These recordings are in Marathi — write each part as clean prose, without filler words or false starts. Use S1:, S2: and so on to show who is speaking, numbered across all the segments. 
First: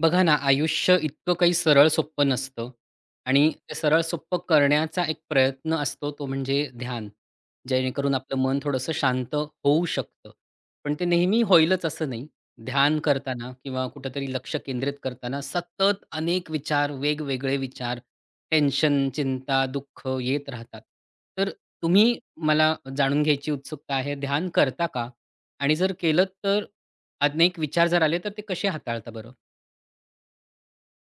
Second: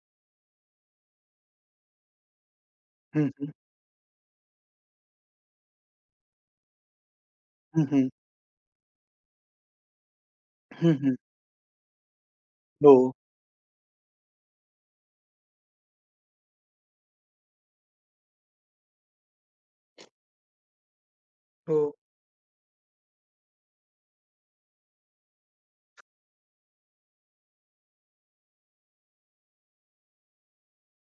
S1: बघा ना, आयुष्य इतकं काही सरळ सोप्पं नसतं
S2: हं, हं.
S1: आणि ते सरळ सोप्पं करण्याचा एक प्रयत्न असतो तो म्हणजे ध्यान.
S2: हं, हं.
S1: जेणेकरून आपलं मन थोडंसं शांत होऊ शकतं.
S2: हं,
S1: पण ते
S2: हं.
S1: नेहमी होईलच असं नाही.
S2: हो,
S1: ध्यान करताना किंवा कुठेतरी लक्ष केंद्रित करताना सतत अनेक विचार, वेगवेगळे विचार, टेन्शन, चिंता, दुःख येत राहतात. तर
S2: हो.
S1: तुम्ही मला जाणून घ्यायची उत्सुकता आहे, ध्यान करता का? आणि जर केलंत तर अनेक विचार जर आले तर ते कसे हाताळता बरं?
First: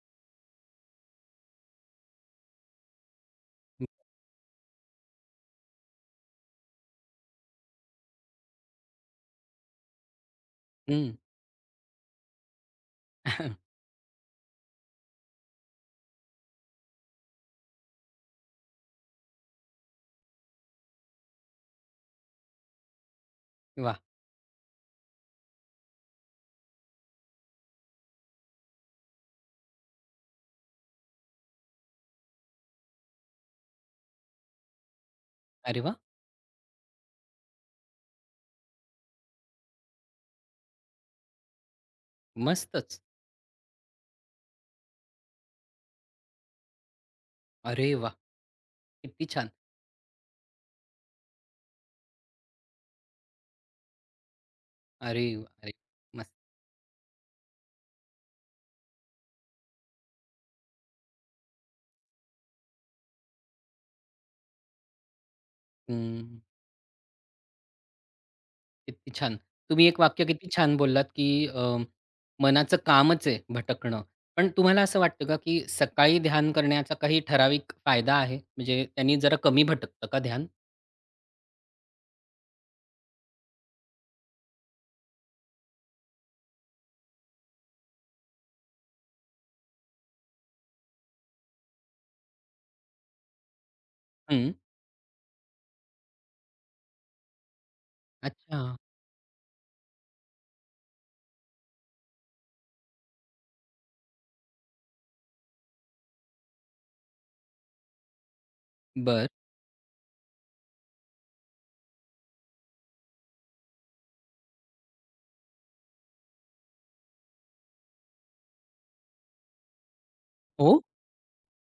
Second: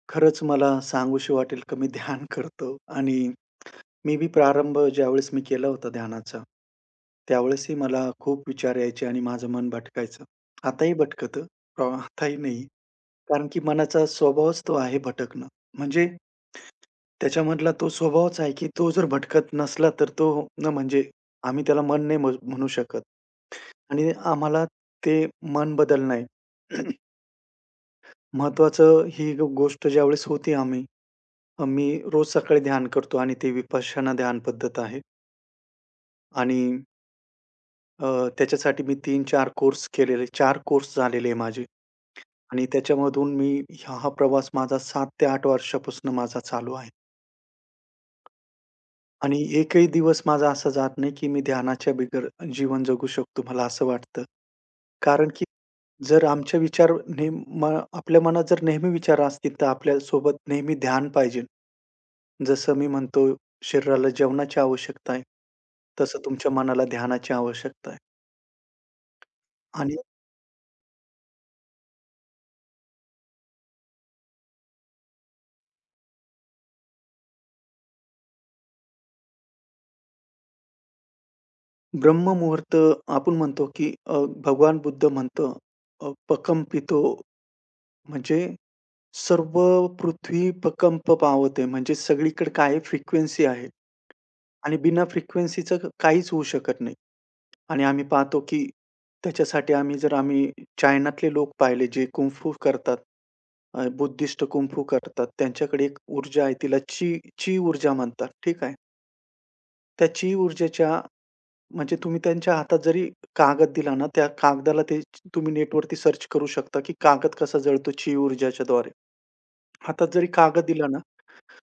S2: खरंच मला सांगूशी वाटेल का? मी ध्यान करतो आणि मी बी प्रारंभ ज्यावेळेस मी केला होता ध्यानाचा, त्यावेळेसही मला खूप विचार यायचे आणि माझं मन भटकायचं. आताही
S1: हं.
S2: भटकतं, आताही नाही. कारण की मनाचा स्वभावच तो आहे भटकणं. म्हणजे त्याच्यामधला तो स्वभावच आहे की तो जर भटकत नसला तर तो म्हणजे आम्ही त्याला मन नाही म्हणू शकत
S1: वाह!
S2: आणि आम्हाला ते मन बदलणं आहे. महत्त्वाचं ही गोष्ट ज्यावेळेस होती आम्ही मी रोज सकाळी ध्यान करतो आणि ते विपश्यना ध्यान पद्धत आहे
S1: अरे वाह!
S2: आणि अ, त्याच्यासाठी मी तीन चार कोर्स केलेले 4 कोर्स झालेले आहे माझे. आणि
S1: मस्तच.
S2: त्याच्यामधून मी हा प्रवास माझा 7 ते 8 वर्षापासून माझा चालू आहे
S1: अरे वाह! किती
S2: आणि
S1: छान.
S2: एकही दिवस माझा असा जात नाही, की मी ध्यानाच्या बिगर जीवन जगू शकतो मला असं वाटतं.
S1: अरे
S2: कारण की
S1: वाह! अरे
S2: जर
S1: मस्त.
S2: आमचे विचार नेम आपल्या मनात जर नेहमी विचार असतील, तर आपल्यासोबत नेहमी ध्यान पाहिजे. जसं मी म्हणतो शरीराला जेवणाची आवश्यकता आहे, तसं
S1: हं,
S2: तुमच्या मनाला ध्यानाची आवश्यकता आहे.
S1: किती छान. तुम्ही
S2: आणि
S1: एक वाक्य किती छान बोललात, की मनाचं कामच आहे भटकणं. पण तुम्हाला असं वाटतं का, की सकाळी ध्यान करण्याचा काही ठराविक फायदा आहे? म्हणजे त्यांनी जरा कमी भटकतं का ध्यान?
S2: ब्रह्ममुहूर्त आपण म्हणतो, की भगवान बुद्ध म्हणतो "प्रकंपितो" म्हणजे सर्व पृथ्वी प्रकंप पावते. म्हणजे सगळीकडे काय आहे? फ्रिक्वेन्सी आहे
S1: हं.
S2: आणि बिना फ्रिक्वेन्सीचं काहीच होऊ शकत नाही. आणि आम्ही पाहतो,
S1: अच्छा.
S2: की त्याच्यासाठी आम्ही चायनातले लोक पाहिले जे कुंग-फू करतात, बुद्धिस्ट कुंग करतात. त्यांच्याकडे एक ऊर्जा आहे तिला ची ची ऊर्जा म्हणतात, ठीक आहे.
S1: बरं.
S2: त्या ची ऊर्जेच्या म्हणजे तुम्ही त्यांच्या हातात जरी कागद दिला ना, त्या कागदाला ते तुम्ही नेटवरती सर्च करू शकता, की कागद कसा जळतो ची ऊर्जाच्याद्वारे. हातात जरी कागद
S1: हो?
S2: दिला ना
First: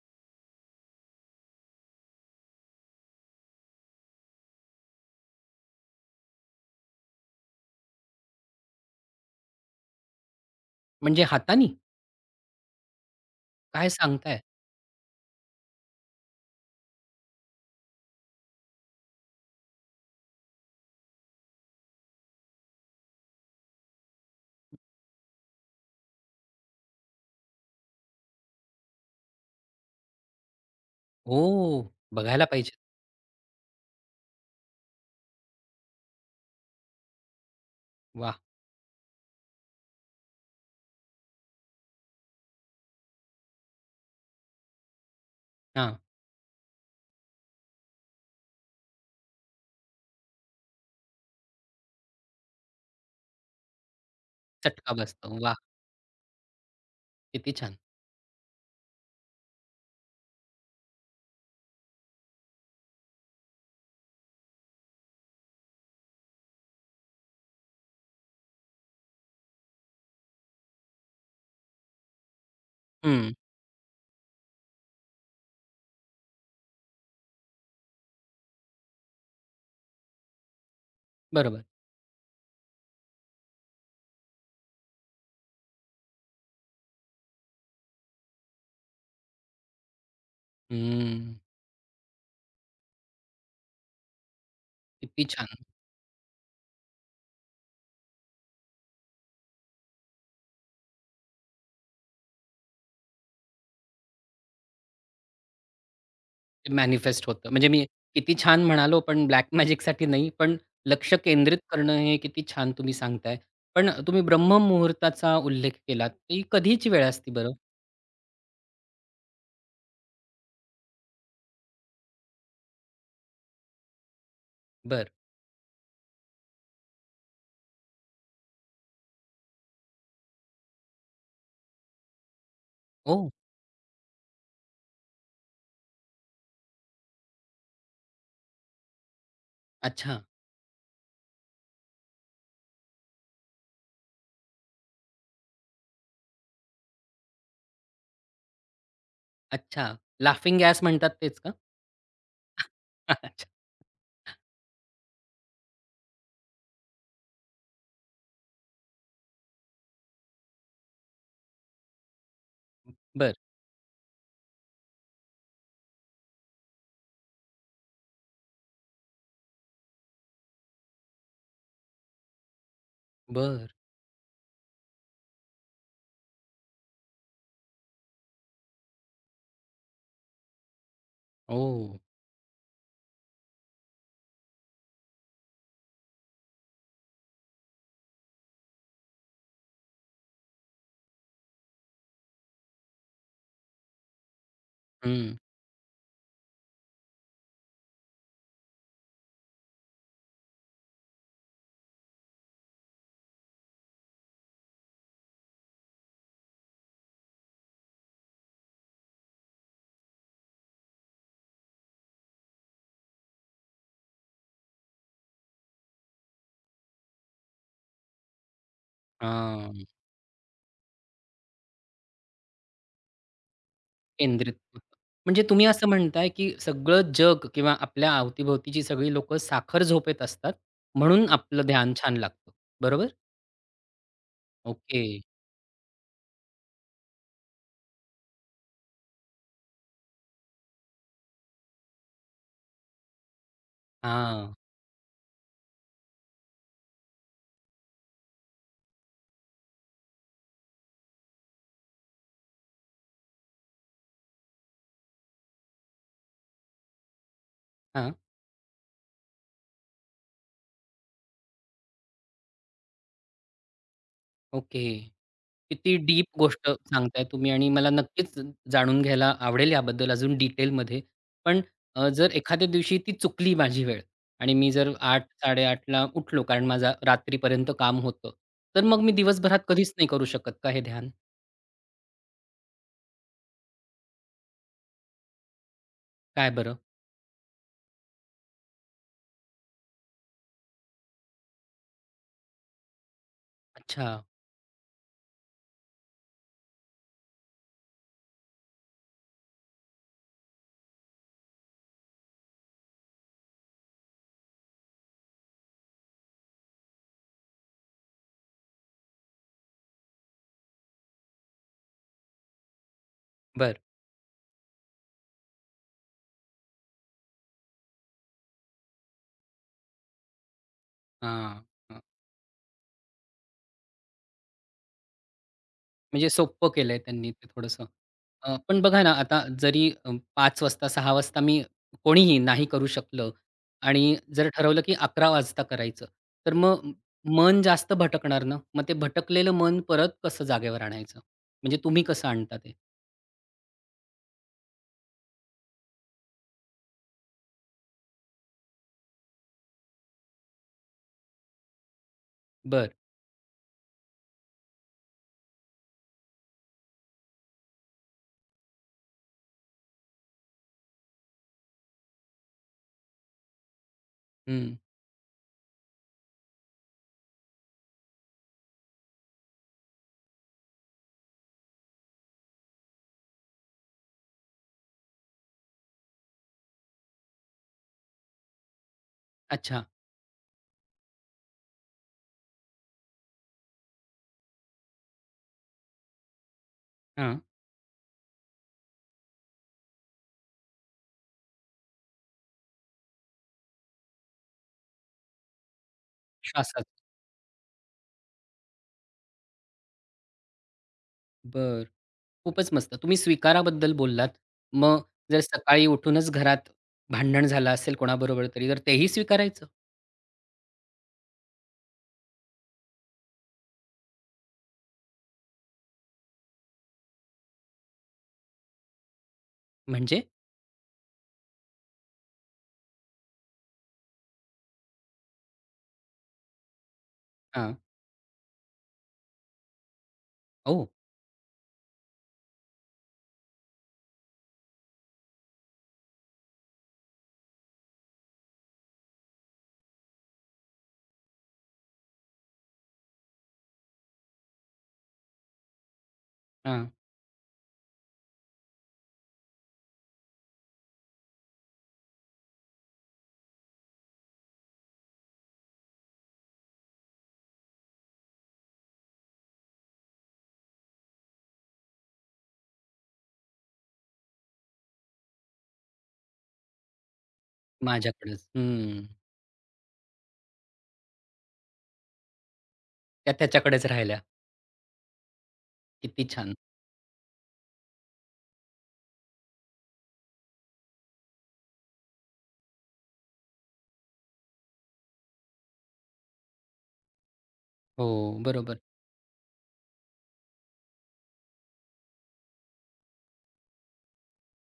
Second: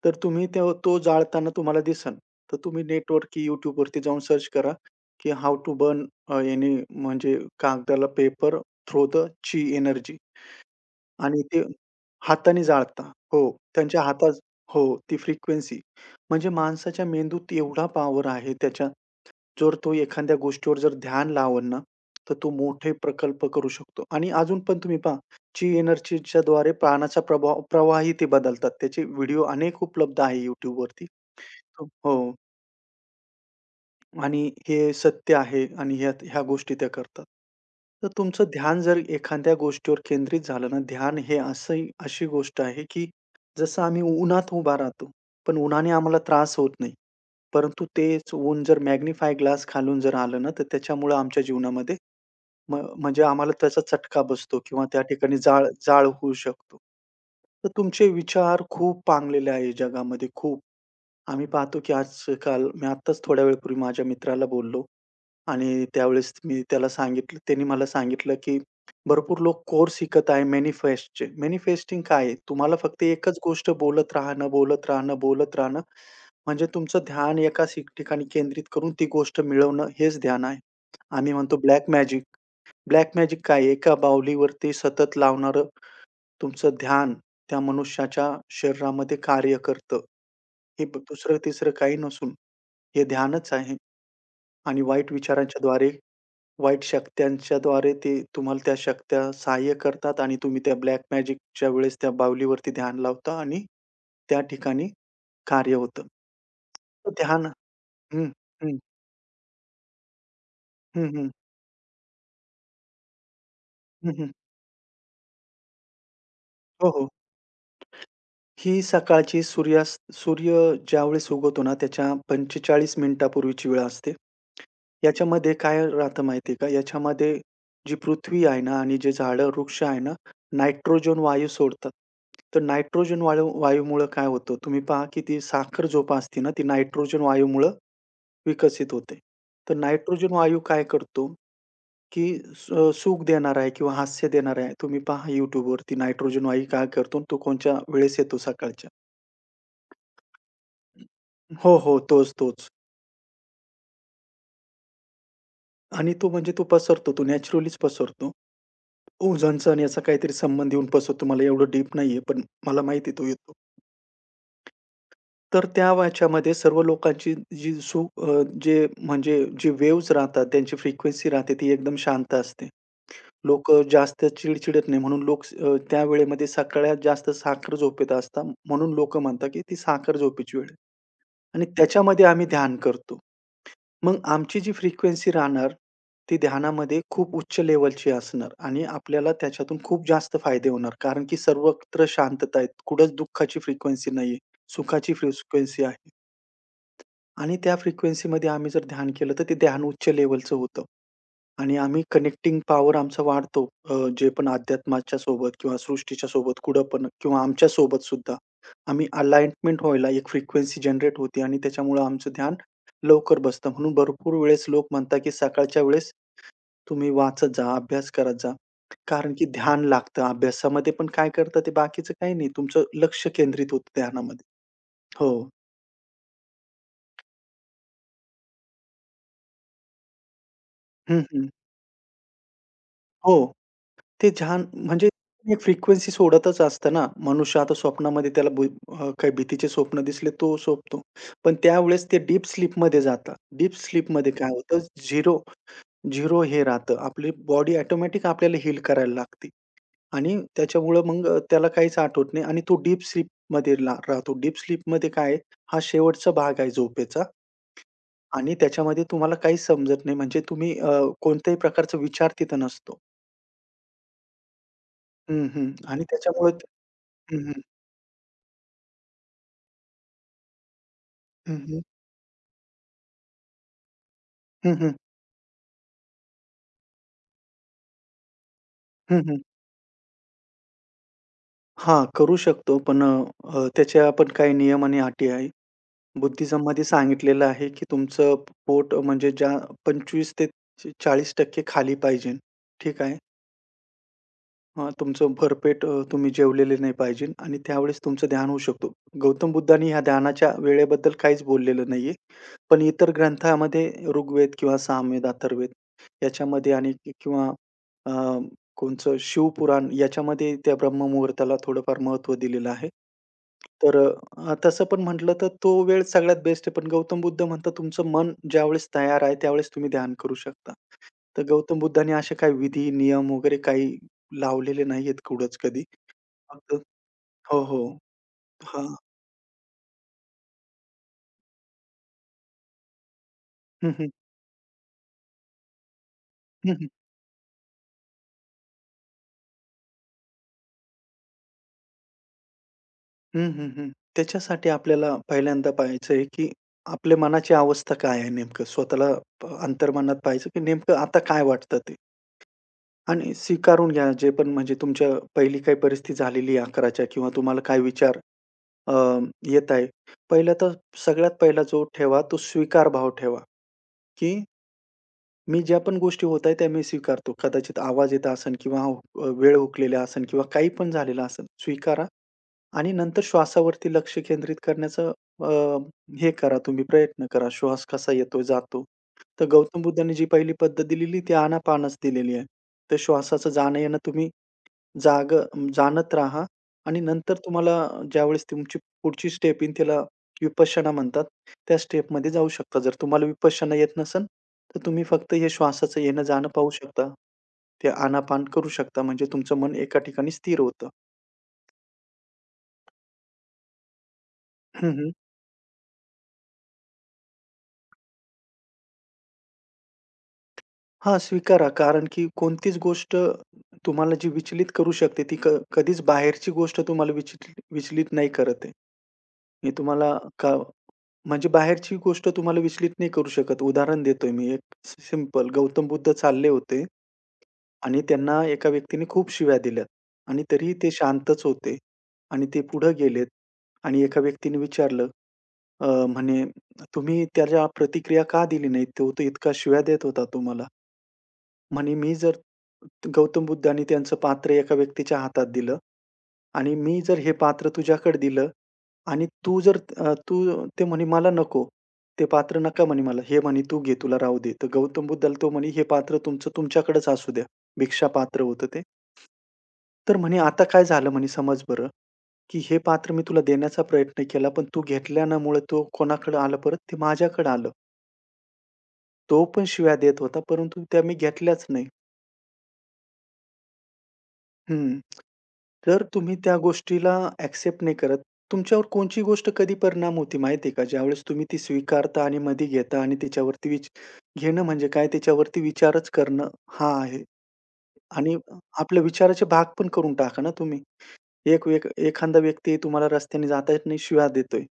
S2: तर तुम्ही तो तो जाळताना तुम्हाला दिसेल. तर तुम्ही नेटवरती YouTubeवरती जाऊन सर्च करा, की हाऊ टू बर्न एनी म्हणजे कागदाला पेपर थ्रू द ची एनर्जी
S1: म्हणजे
S2: आणि ते
S1: हातानी?
S2: हाताने जाळता. हो,
S1: काय
S2: त्यांच्या हातात
S1: सांगताय?
S2: हो, ती फ्रिक्वेन्सी. म्हणजे माणसाच्या मेंदूत एवढा पॉवर आहे त्याच्या जर तो एखाद्या गोष्टीवर जर ध्यान लावल ना, तर तो मोठे प्रकल्प करू शकतो आणि अजून पण तुम्ही पहा, ची एनर्जीच्या द्वारे प्राणाचा प्रभाव प्रवाही ते बदलतात. त्याचे व्हिडिओ अनेक उपलब्ध आहे YouTubeवरती.
S1: ओह!
S2: हो.
S1: बघायला पाहिजे.
S2: आणि हे सत्य आहे आणि ह्या ह्या गोष्टी त्या करतात. तर
S1: वाह!
S2: तुमचं ध्यान जर एखाद्या गोष्टीवर केंद्रित झालं ना, ध्यान हे असंही अशी गोष्ट आहे, की जसं आम्ही उन्हात उभा राहतो, पण उन्हाने
S1: हां.
S2: आम्हाला त्रास होत नाही. परंतु तेच ऊन जर मॅग्निफाय ग्लास खालून जर आलं ना, तर त्याच्यामुळं आमच्या जीवनामध्ये म म्हणजे आम्हाला त्याचा चटका बसतो किंवा
S1: चटका
S2: त्या
S1: बसतो.
S2: ठिकाणी
S1: वाह!
S2: जाळ जाळ होऊ शकतो.
S1: किती
S2: तर
S1: छान.
S2: तुमचे विचार खूप पांगलेले आहे जगामध्ये खूप. आम्ही पाहतो की आजकाल मी आत्ताच थोड्या वेळापूर्वी माझ्या मित्राला बोललो आणि त्यावेळेस मी त्याला सांगितलं त्याने मला सांगितलं की भरपूर लोक कोर्स शिकत आहे मॅनिफेस्टचे. मॅनिफेस्टिंग काय आहे? तुम्हाला फक्त
S1: हं.
S2: एकच गोष्ट बोलत राहणं, बोलत राहणं, बोलत राहणं. म्हणजे तुमचं ध्यान एका ठिकाणी केंद्रित करून ती गोष्ट मिळवणं हेच ध्यान आहे. आम्ही म्हणतो
S1: बरोबर.
S2: Black magic. ब्लॅक मॅजिक काय आहे? एका बाहुलीवरती सतत लावणारं तुमचं ध्यान त्या मनुष्याच्या शरीरामध्ये कार्य करतं. हे
S1: हं.
S2: दुसरं-तिसरं काही नसून हे ध्यानच आहे आणि वाईट
S1: किती छान!
S2: विचारांच्याद्वारे, वाईट शक्त्यांच्याद्वारे ते तुम्हाला त्या शक्त्या सहाय्य करतात आणि तुम्ही त्या ब्लॅक मॅजिकच्या वेळेस त्या बाहुलीवरती ध्यान लावता आणि त्या ठिकाणी कार्य होतं.
S1: ते
S2: तर
S1: मॅनिफेस्ट
S2: ध्यान
S1: होतं. म्हणजे मी
S2: हं,
S1: किती छान
S2: हं,
S1: म्हणालो, पण ब्लॅक मॅजिकसाठी नाही, पण
S2: हं,
S1: लक्ष
S2: हं,
S1: केंद्रित करणं हे किती छान तुम्ही सांगताय. पण
S2: हं,
S1: तुम्ही
S2: हं.
S1: ब्रह्ममुहूर्ताचा उल्लेख केलात. ती
S2: हो,
S1: कधीची वेळ
S2: हो.
S1: असते बरं?
S2: ही सकाळची सूर्यास्त सूर्य ज्यावेळेस उगवतो ना, त्याच्या 45 मिनिटापूर्वीची वेळ असते.
S1: बरं.
S2: याच्यामध्ये काय राहतं माहिती का? याच्यामध्ये जी पृथ्वी आहे ना आणि जे झाडं, वृक्ष आहे ना, नायट्रोजन वायू सोडतात. तर नायट्रोजन
S1: ओह!
S2: वायूमुळं काय होतं? तुम्ही पहा की ती साखर झोप असते ना, ती नायट्रोजन वायूमुळं विकसित होते. तर
S1: अच्छा,
S2: नायट्रोजन वायू काय करतो, की सुख देणारा आहे किंवा हास्य देणारा आहे. तुम्ही पहा YouTubeवरती नायट्रोजन वायू काय करतो तो कोणत्या वेळेस येतो सकाळच्या.
S1: अच्छा. लाफिंग गॅस म्हणतात तेच का?
S2: हो, हो. तोच, तोच.
S1: अच्छा.
S2: आणि तो म्हणजे तो पसरतो. तो नॅचरलीच पसरतो. ओझोनचा आणि याचा काहीतरी संबंध येऊन पसरतो. मला एवढं डीप नाहीये, पण मला माहिती आहे तो
S1: बरं,
S2: येतो. तर त्या वाच्यामध्ये सर्व लोकांची जी जे म्हणजे जे वेव्हज राहतात, त्यांची फ्रिक्वेन्सी राहते ती एकदम शांत असते.
S1: बरं.
S2: लोकं जास्त चिडचिडत नाही म्हणून लोक त्या वेळेमध्ये सगळ्यात जास्त साखर झोपेत असतात. म्हणून लोकं म्हणतात, की ती साखर झोपेची वेळ आहे. आणि
S1: ओह!
S2: त्याच्यामध्ये आम्ही ध्यान करतो. मग आमची जी फ्रिक्वेन्सी राहणार, ती ध्यानामध्ये खूप उच्च लेव्हलची असणार आणि आपल्याला त्याच्यातून खूप जास्त फायदे होणार. कारण की सर्वत्र शांतता आहे. कुठंच दुःखाची फ्रिक्वेन्सी नाहीये. सुखाची
S1: हं.
S2: फ्रिक्वेन्सी आहे. आणि त्या फ्रिक्वेन्सीमध्ये आम्ही जर ध्यान केलं, तर ते ध्यान उच्च लेव्हलचं होतं. आणि आम्ही कनेक्टिंग पॉवर आमचा वाढतो. अ, जे पण अध्यात्माच्या सोबत किंवा सृष्टीच्या सोबत कुठं पण किंवा आमच्या सोबत सुद्धा आम्ही अलाइनमेंट व्हायला एक फ्रिक्वेन्सी जनरेट होते आणि त्याच्यामुळं आमचं ध्यान लवकर बसतं. म्हणून भरपूर वेळेस लोक म्हणतात, की सकाळच्या वेळेस तुम्ही वाचत जा, अभ्यास करत जा. कारण की ध्यान
S1: हां.
S2: लागतं. अभ्यासामध्ये पण काय करतं ते बाकीचं काही नाही. तुमचं लक्ष केंद्रित होतं ध्यानामध्ये.
S1: केंद्रित होतं.
S2: हो.
S1: म्हणजे तुम्ही असं म्हणताय, की सगळं जग किंवा आपल्या अवतीभोवतीची सगळी लोकं साखर झोपेत असतात,
S2: हं,
S1: म्हणून
S2: हं.
S1: आपलं ध्यान छान लागतं. बरोबर?
S2: हो. ते छान
S1: ओके.
S2: म्हणजे एक फ्रिक्वेन्सी सोडतच असतं ना. मनुष्य आता स्वप्नामध्ये त्याला काही भीतीचे स्वप्न दिसले तो झोपतो. पण त्यावेळेस ते डीप स्लीपमध्ये जातात. डीप स्लीपमध्ये काय
S1: हां,
S2: होतं, झिरो झिरो हे राहतं. आपली बॉडी ऑटोमॅटिक आपल्याला हील करायला लागते आणि त्याच्यामुळं मग त्याला काहीच आठवत नाही आणि तो डीप स्लीपमध्ये ला राहतो. डीप स्लीपमध्ये काय आहे, हा शेवटचा भाग आहे झोपेचा
S1: हां,
S2: आणि त्याच्यामध्ये तुम्हाला काहीच समजत नाही. म्हणजे तुम्ही कोणत्याही प्रकारचा विचार तिथं नसतो.
S1: ओके.
S2: हं, हं.
S1: किती
S2: आणि
S1: डीप
S2: त्याच्यामुळे
S1: गोष्ट सांगताय तुम्ही आणि मला नक्कीच जाणून घ्यायला आवडेल याबद्दल अजून डिटेलमध्ये.
S2: हं,
S1: पण
S2: हं.
S1: जर एखाद्या दिवशी ती चुकली माझी वेळ आणि मी
S2: हं,
S1: जर
S2: हं.
S1: 8:00-8:30 ला उठलो कारण माझा रात्रीपर्यंत काम होतं. तर मग मी
S2: हं, हं.
S1: दिवसभरात कधीच नाही करू शकत का हे ध्यान?
S2: हां, करू शकतो. त्याचे आपण काही नियम आणि अटी आहे.
S1: काय बरं?
S2: बुद्धिझममध्ये सांगितलेलं आहे, की तुमचं पोट म्हणजे ज्या 25 ते 40% खाली पाहिजे. ठीक आहे.
S1: अच्छा.
S2: हां, तुमचं भरपेट तुम्ही जेवलेले नाही पाहिजे आणि त्यावेळेस तुमचं ध्यान होऊ शकतो. गौतम बुद्धांनी ह्या ध्यानाच्या वेळेबद्दल काहीच बोललेलं नाहीये. पण इतर ग्रंथामध्ये ऋग्वेद किंवा सामवेद, अथर्ववेद याच्यामध्ये आणि किंवा अ, कोणचं शिवपुराण याच्यामध्ये त्या ब्रह्ममुहूर्ताला थोडंफार महत्त्व दिलेलं आहे.
S1: बरं.
S2: तर तसं पण म्हटलं तर तो वेळ सगळ्यात बेस्ट आहे. पण गौतम बुद्ध म्हणतात, "तुमचं मन ज्यावेळेस तयार आहे, त्यावेळेस तुम्ही ध्यान करू शकता." तर गौतम
S1: हां.
S2: बुद्धांनी असे काही विधी, नियम वगैरे काही लावलेले नाहीयेत कुठंच कधी.
S1: म्हणजे सोप्पं
S2: फक्त
S1: केलंय त्यांनी ते
S2: हो,
S1: थोडंसं.
S2: हो.
S1: पण
S2: हां.
S1: बघा ना, आता जरी 5 वाजता 6 वाजता मी कोणीही नाही करू शकलं
S2: हं, हं.
S1: आणि जर ठरवलं की 11 वाजता करायचं, तर
S2: हं,
S1: मग
S2: हं.
S1: मन जास्त भटकणार ना. मग ते भटकलेलं मन परत कसं जागेवर आणायचं? म्हणजे तुम्ही कसं आणता ते?
S2: हं, हं, हं. त्याच्यासाठी आपल्याला पहिल्यांदा पाहायचं आहे, की आपल्या मनाची अवस्था काय आहे नेमकं? स्वतःला अंतर्मनात पाहायचं, की नेमकं आता काय वाटतं ते?
S1: बर
S2: आणि स्वीकारून घ्या जे पण म्हणजे तुमच्या पहिली काही परिस्थिती झालेली आहे आकाराच्या किंवा तुम्हाला काय विचार अ, येत आहे. पहिलं तर सगळ्यात पहिला जो ठेवा, तो स्वीकार भाव ठेवा, की
S1: हं.
S2: मी ज्या पण गोष्टी होत आहेत, त्या मी स्वीकारतो. कदाचित आवाज येत असेल किंवा हो, वेळ हुकलेली असेल किंवा काही पण झालेलं असेल, स्वीकारा आणि नंतर श्वासावरती लक्ष केंद्रित करण्याचं अ, हे करा तुम्ही प्रयत्न करा. श्वास कसा येतो, जातो. तर गौतम
S1: अच्छा.
S2: बुद्धांनी जी पहिली पद्धत दिलेली, ती आनापानच दिलेली आहे. तर श्वासाचं जाणं-येणं तुम्ही जाग जाणत राहा आणि नंतर
S1: हां.
S2: तुम्हाला ज्यावेळेस तुमची पुढची स्टेप येईल त्याला विपश्यना म्हणतात. त्या स्टेपमध्ये जाऊ शकता. जर तुम्हाला विपश्यना येत नसेल, तर तुम्ही फक्त हे श्वासाचं येणं-जाणं पाहू
S1: श्वासात.
S2: शकता. ते आनापान करू शकता. म्हणजे तुमचं मन एका ठिकाणी स्थिर होतं.
S1: बरं. खूपच मस्त. तुम्ही स्वीकाराबद्दल बोललात.
S2: हं,
S1: मग
S2: हं.
S1: जर सकाळी उठूनच घरात भांडण झालं असेल कोणाबरोबर तरी, तर तेही स्वीकारायचं?
S2: हां, स्वीकारा. कारण की कोणतीच गोष्ट तुम्हाला जी विचलित करू शकते, ती कधीच बाहेरची गोष्ट तुम्हाला विचलित विचलित नाही करत आहे. मी तुम्हाला
S1: म्हणजे?
S2: का म्हणजे बाहेरची गोष्ट तुम्हाला विचलित नाही करू शकत. उदाहरण देतोय मी एक सिंपल गौतम बुद्ध चालले होते
S1: हां.
S2: आणि त्यांना एका व्यक्तीने खूप शिव्या दिल्यात आणि तरीही
S1: ओह!
S2: ते शांतच होते आणि ते पुढे गेलेत आणि एका व्यक्तीने विचारलं अ, म्हणे, "तुम्ही त्याला प्रतिक्रिया का दिली नाही? तो तर इतका शिव्या देत होता तुम्हाला." म्हणे मी जर गौतम बुद्ध आणि त्यांचं पात्र एका व्यक्तीच्या हातात दिलं आणि
S1: हां,
S2: मी जर हे पात्र तुझ्याकडे दिलं आणि तू ते म्हणे मला नको. ते पात्र नका म्हणे मला. हे म्हणे तू घे तुला राहू दे. तर गौतम बुद्धाला तो म्हणे हे पात्र तुमचं तुमच्याकडेच असू द्या. भिक्षा पात्र होतं ते. तर म्हणे आता काय झालं म्हणे समज बरं, की हे पात्र मी तुला देण्याचा प्रयत्न केला पण तू घेतल्यामुळे तो कोणाकडे आलं परत? ते माझ्याकडे आलं.
S1: माझ्याकडेच. हं.
S2: तो पण शिव्या देत होता परंतु त्या मी घेतल्याच नाही.
S1: त्या त्याच्याकडेच राहिल्या.
S2: हं. तर
S1: किती
S2: तुम्ही
S1: छान.
S2: त्या गोष्टीला एक्सेप्ट नाही करत. तुमच्यावर कोणची गोष्ट कधी परिणाम होती माहिती आहे का? ज्यावेळेस तुम्ही ती स्वीकारता आणि मध्ये घेता आणि त्याच्यावरती घेणं म्हणजे काय त्याच्यावरती विचारच करणं हा आहे.
S1: हो,
S2: आणि
S1: बरोबर.
S2: आपल्या विचाराचे भाग पण करून टाका ना तुम्ही. एक व्यक एखादा व्यक्ती तुम्हाला रस्त्याने जाता येत नाही शिव्या देतोय.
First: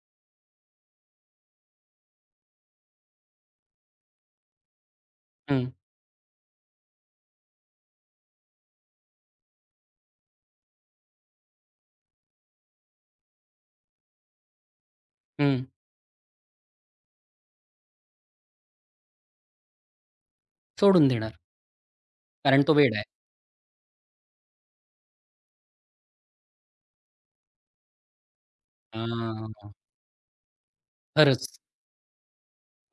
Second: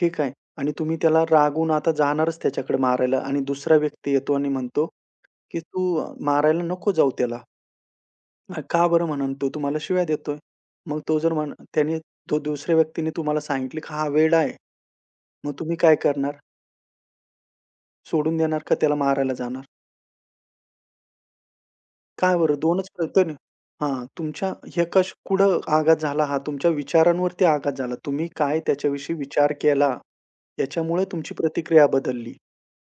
S2: ठीक आहे आणि तुम्ही त्याला रागवून आता जाणारच त्याच्याकडे मारायला आणि दुसरा व्यक्ती येतो आणि म्हणतो, की
S1: हं,
S2: "तू मारायला नको जाऊ त्याला." का बरं म्हणन तो तुम्हाला शिव्या देतोय. मग तो जर म्हण त्याने तो दुसऱ्या व्यक्तीने तुम्हाला सांगितलं की हा वेडा आहे. मग
S1: हं.
S2: तुम्ही काय करणार? सोडून देणार का त्याला मारायला जाणार?
S1: सोडून देणार.
S2: का बरं?
S1: कारण तो
S2: 2च
S1: वेडा आहे.
S2: प्रकरण हां, तुमच्या हे कुठं आघात झाला हा? तुमच्या विचारांवरती आघात झाला. तुम्ही काय त्याच्याविषयी विचार
S1: हां,
S2: केला, याच्यामुळे तुमची
S1: खरंच.
S2: प्रतिक्रिया बदलली.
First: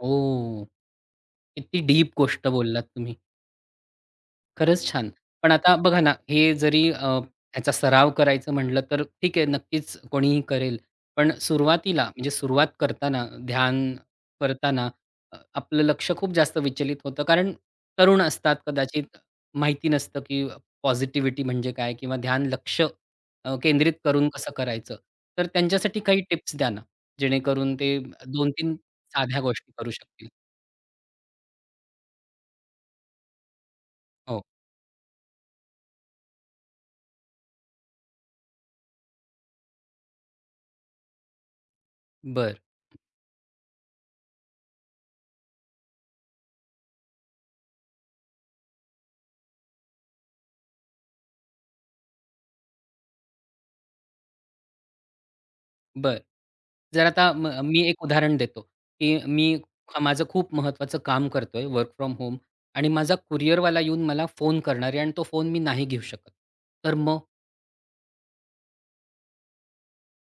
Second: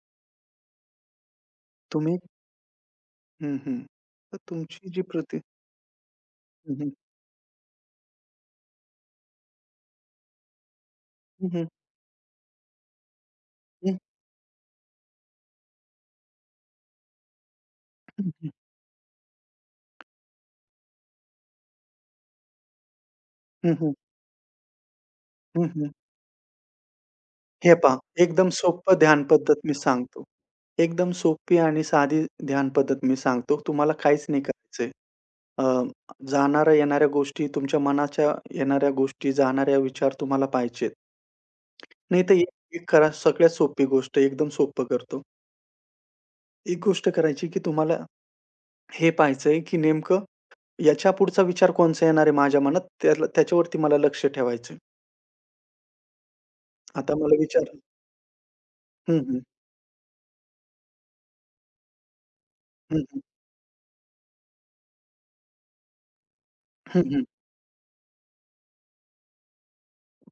S1: हो, किती डीप
S2: तुम्ही
S1: गोष्ट बोललात तुम्ही.
S2: हं, हं. तर
S1: खरंच
S2: तुमची जी
S1: छान.
S2: प्रति
S1: पण आता बघा ना, हे
S2: हं,
S1: जरी
S2: हं.
S1: ह्याचा सराव करायचं म्हटलं, तर ठीक आहे, नक्कीच कोणीही करेल. पण
S2: हं, हं.
S1: सुरुवातीला म्हणजे सुरुवात करताना,
S2: हं,
S1: ध्यान
S2: हं.
S1: करताना आपलं लक्ष खूप जास्त विचलित होतं. कारण तरुण असतात, कदाचित माहिती नसतं, की पॉझिटिव्हिटी म्हणजे काय? किंवा ध्यान लक्ष
S2: हं, हं.
S1: केंद्रित करून कसं करायचं? तर
S2: हं, हं.
S1: त्यांच्यासाठी काही टिप्स द्या ना,
S2: हे
S1: जेणेकरून
S2: पहा,
S1: ते
S2: एकदम
S1: 2-3
S2: सोपं ध्यान
S1: साध्या
S2: पद्धत
S1: गोष्टी
S2: मी
S1: करू
S2: सांगतो.
S1: शकतील.
S2: एकदम सोपी आणि साधी ध्यान पद्धत मी सांगतो. तुम्हाला काहीच नाही
S1: हो,
S2: करायचंय. अ, जाणाऱ्या-येणाऱ्या गोष्टी, तुमच्या मनाच्या येणाऱ्या गोष्टी, जाणाऱ्या विचार तुम्हाला पाहिजेत. नाही तर
S1: बरं.
S2: एक एक करा सगळ्यात सोपी गोष्ट एकदम सोपं करतो. एक गोष्ट करायची, की तुम्हाला हे पाहायचंय, की नेमकं याच्या पुढचा विचार कोणचा येणार आहे माझ्या मनात त्याला त्याच्यावरती मला लक्ष ठेवायचंय.
S1: बरं. जर
S2: आता
S1: आता
S2: मला विचार
S1: मी एक उदाहरण देतो, की
S2: हं, हं.
S1: मी माझं खूप महत्त्वाचं काम करतोय वर्क फ्रॉम होम आणि
S2: हं,
S1: माझा
S2: हं.
S1: कुरिअरवाला येऊन मला फोन करणार आहे आणि तो फोन मी नाही घेऊ शकत. तर
S2: हं,
S1: मग
S2: हं.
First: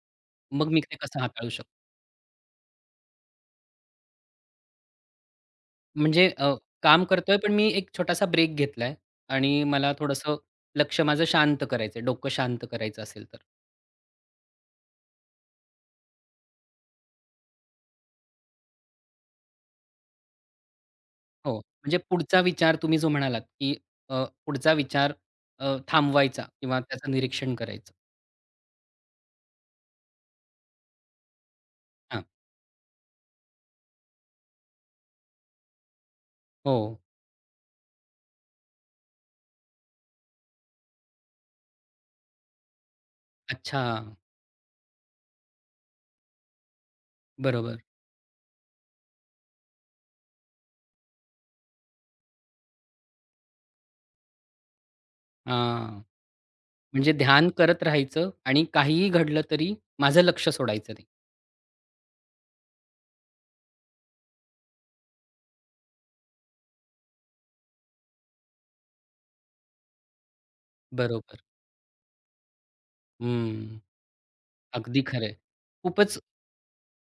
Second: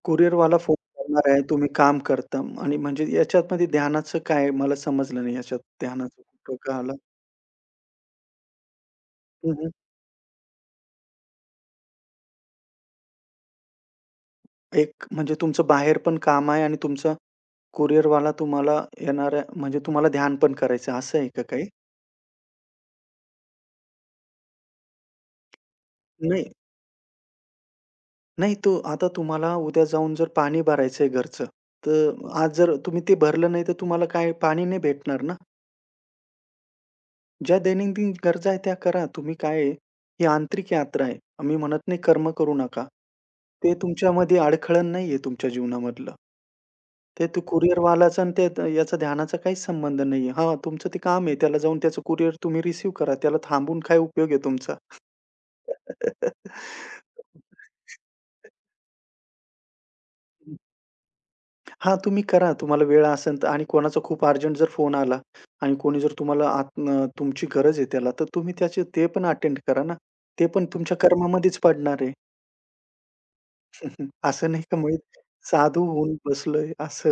S2: कुरिअरवाला
S1: मग
S2: फोन
S1: मी ते कसं
S2: करणार आहे,
S1: हाताळू
S2: तुम्ही
S1: शकतो?
S2: काम करता आणि म्हणजे याच्यामध्ये ध्यानाचं काय आहे? मला समजलं नाही याच्यात ध्यानाचं
S1: म्हणजे
S2: कुठं का आलं?
S1: काम करतोय पण मी एक छोटासा ब्रेक घेतलाय
S2: हं,
S1: आणि
S2: हं.
S1: मला थोडंसं लक्ष माझं शांत करायचंय, डोकं शांत करायचं असेल तर.
S2: एक म्हणजे तुमचं बाहेर पण काम आहे आणि तुमचा कुरिअरवाला तुम्हाला येणाऱ्या म्हणजे तुम्हाला ध्यान पण करायचं आहे, असं आहे का
S1: हो,
S2: काही?
S1: म्हणजे पुढचा विचार तुम्ही जो म्हणालात, की पुढचा विचार थांबवायचा
S2: नाही,
S1: किंवा त्याचं निरीक्षण करायचं.
S2: नाही तो आता तुम्हाला उद्या जाऊन जर पाणी भरायचं घरचं,
S1: हां.
S2: तर आज जर तुम्ही ते भरलं नाही, तर तुम्हाला काय पाणी नाही भेटणार ना.
S1: हो.
S2: ज्या दैनंदिन गरजा आहेत त्या करा. तुम्ही काय आहे, ही आंतरिक यात्रा आहे. आम्ही म्हणत नाही कर्म करू नका. ते
S1: अच्छा.
S2: तुमच्यामध्ये अडखळण नाहीये तुमच्या जीवनामधलं. ते तो
S1: बरोबर.
S2: कुरिअरवालाचा आणि याचा ध्यानाचा काहीच संबंध नाहीये. हां, तुमचं ते काम आहे. त्याला जाऊन त्याचं कुरिअर तुम्ही रिसीव्ह करा. त्याला थांबून काय उपयोग आहे तुमचा?
S1: हां, म्हणजे ध्यान करत राहायचं आणि काहीही घडलं तरी माझं लक्ष सोडायचं नाही.
S2: हां, तुम्ही करा. तुम्हाला वेळ असेल तर आणि कोणाचा खूप अर्जंट जर फोन आला आणि कोणी जर तुम्हाला तुमची गरज आहे त्याला, तर तुम्ही त्याचे ते पण अटेंड करा ना. ते पण तुमच्या
S1: बरोबर.
S2: कर्मामध्येच पडणार आहे.
S1: हं,
S2: असं नाही का मग
S1: अगदी खरं आहे.
S2: साधू होऊन
S1: खूपच
S2: बसलोय असं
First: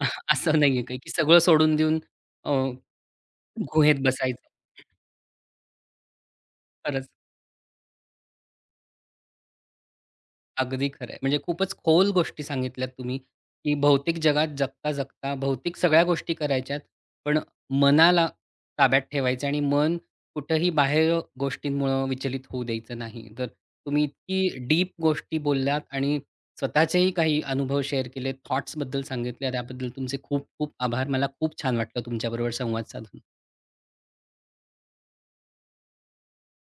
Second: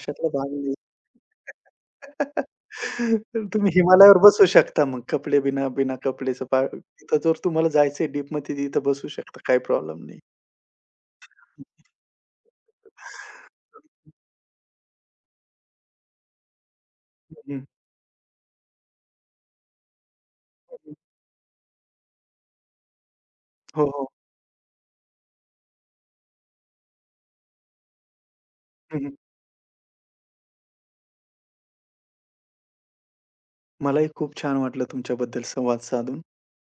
S2: भाग
S1: असं
S2: नाही.
S1: नाहीये काही, की सगळं सोडून देऊन अ,
S2: तर तुम्ही
S1: गुहेत
S2: हिमालयावर बसू
S1: बसायचं.
S2: शकता मग कपडे बिना बिना कपडेचं पा
S1: खरंच.
S2: तिथं जर तुम्हाला जायचंय डीपमध्ये तिथं बसू शकता. काही प्रॉब्लेम नाही.
S1: अगदी खरं आहे. म्हणजे खूपच खोल गोष्टी सांगितल्यात तुम्ही, की भौतिक जगात जगता-जगता भौतिक सगळ्या गोष्टी करायच्यात,
S2: हं,
S1: पण
S2: हं.
S1: मनाला ताब्यात ठेवायचं आणि मन कुठेही बाहेर गोष्टींमुळं विचलित होऊ द्यायचं नाही. तर
S2: हो,
S1: तुम्ही
S2: हो.
S1: इतकी डीप गोष्टी बोललात आणि स्वतःचेही काही अनुभव शेअर केले, थॉट्सबद्दल
S2: हं, हं.
S1: सांगितले. त्याबद्दल तुमचे खूप खूप आभार. मला खूप छान वाटलं तुमच्याबरोबर संवाद साधून.
S2: मलाही खूप छान वाटलं तुमच्याबद्दल संवाद साधून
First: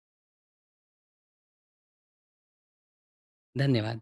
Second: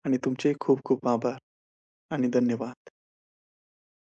S2: आणि तुमचेही खूप खूप आभार आणि धन्यवाद.
S1: धन्यवाद.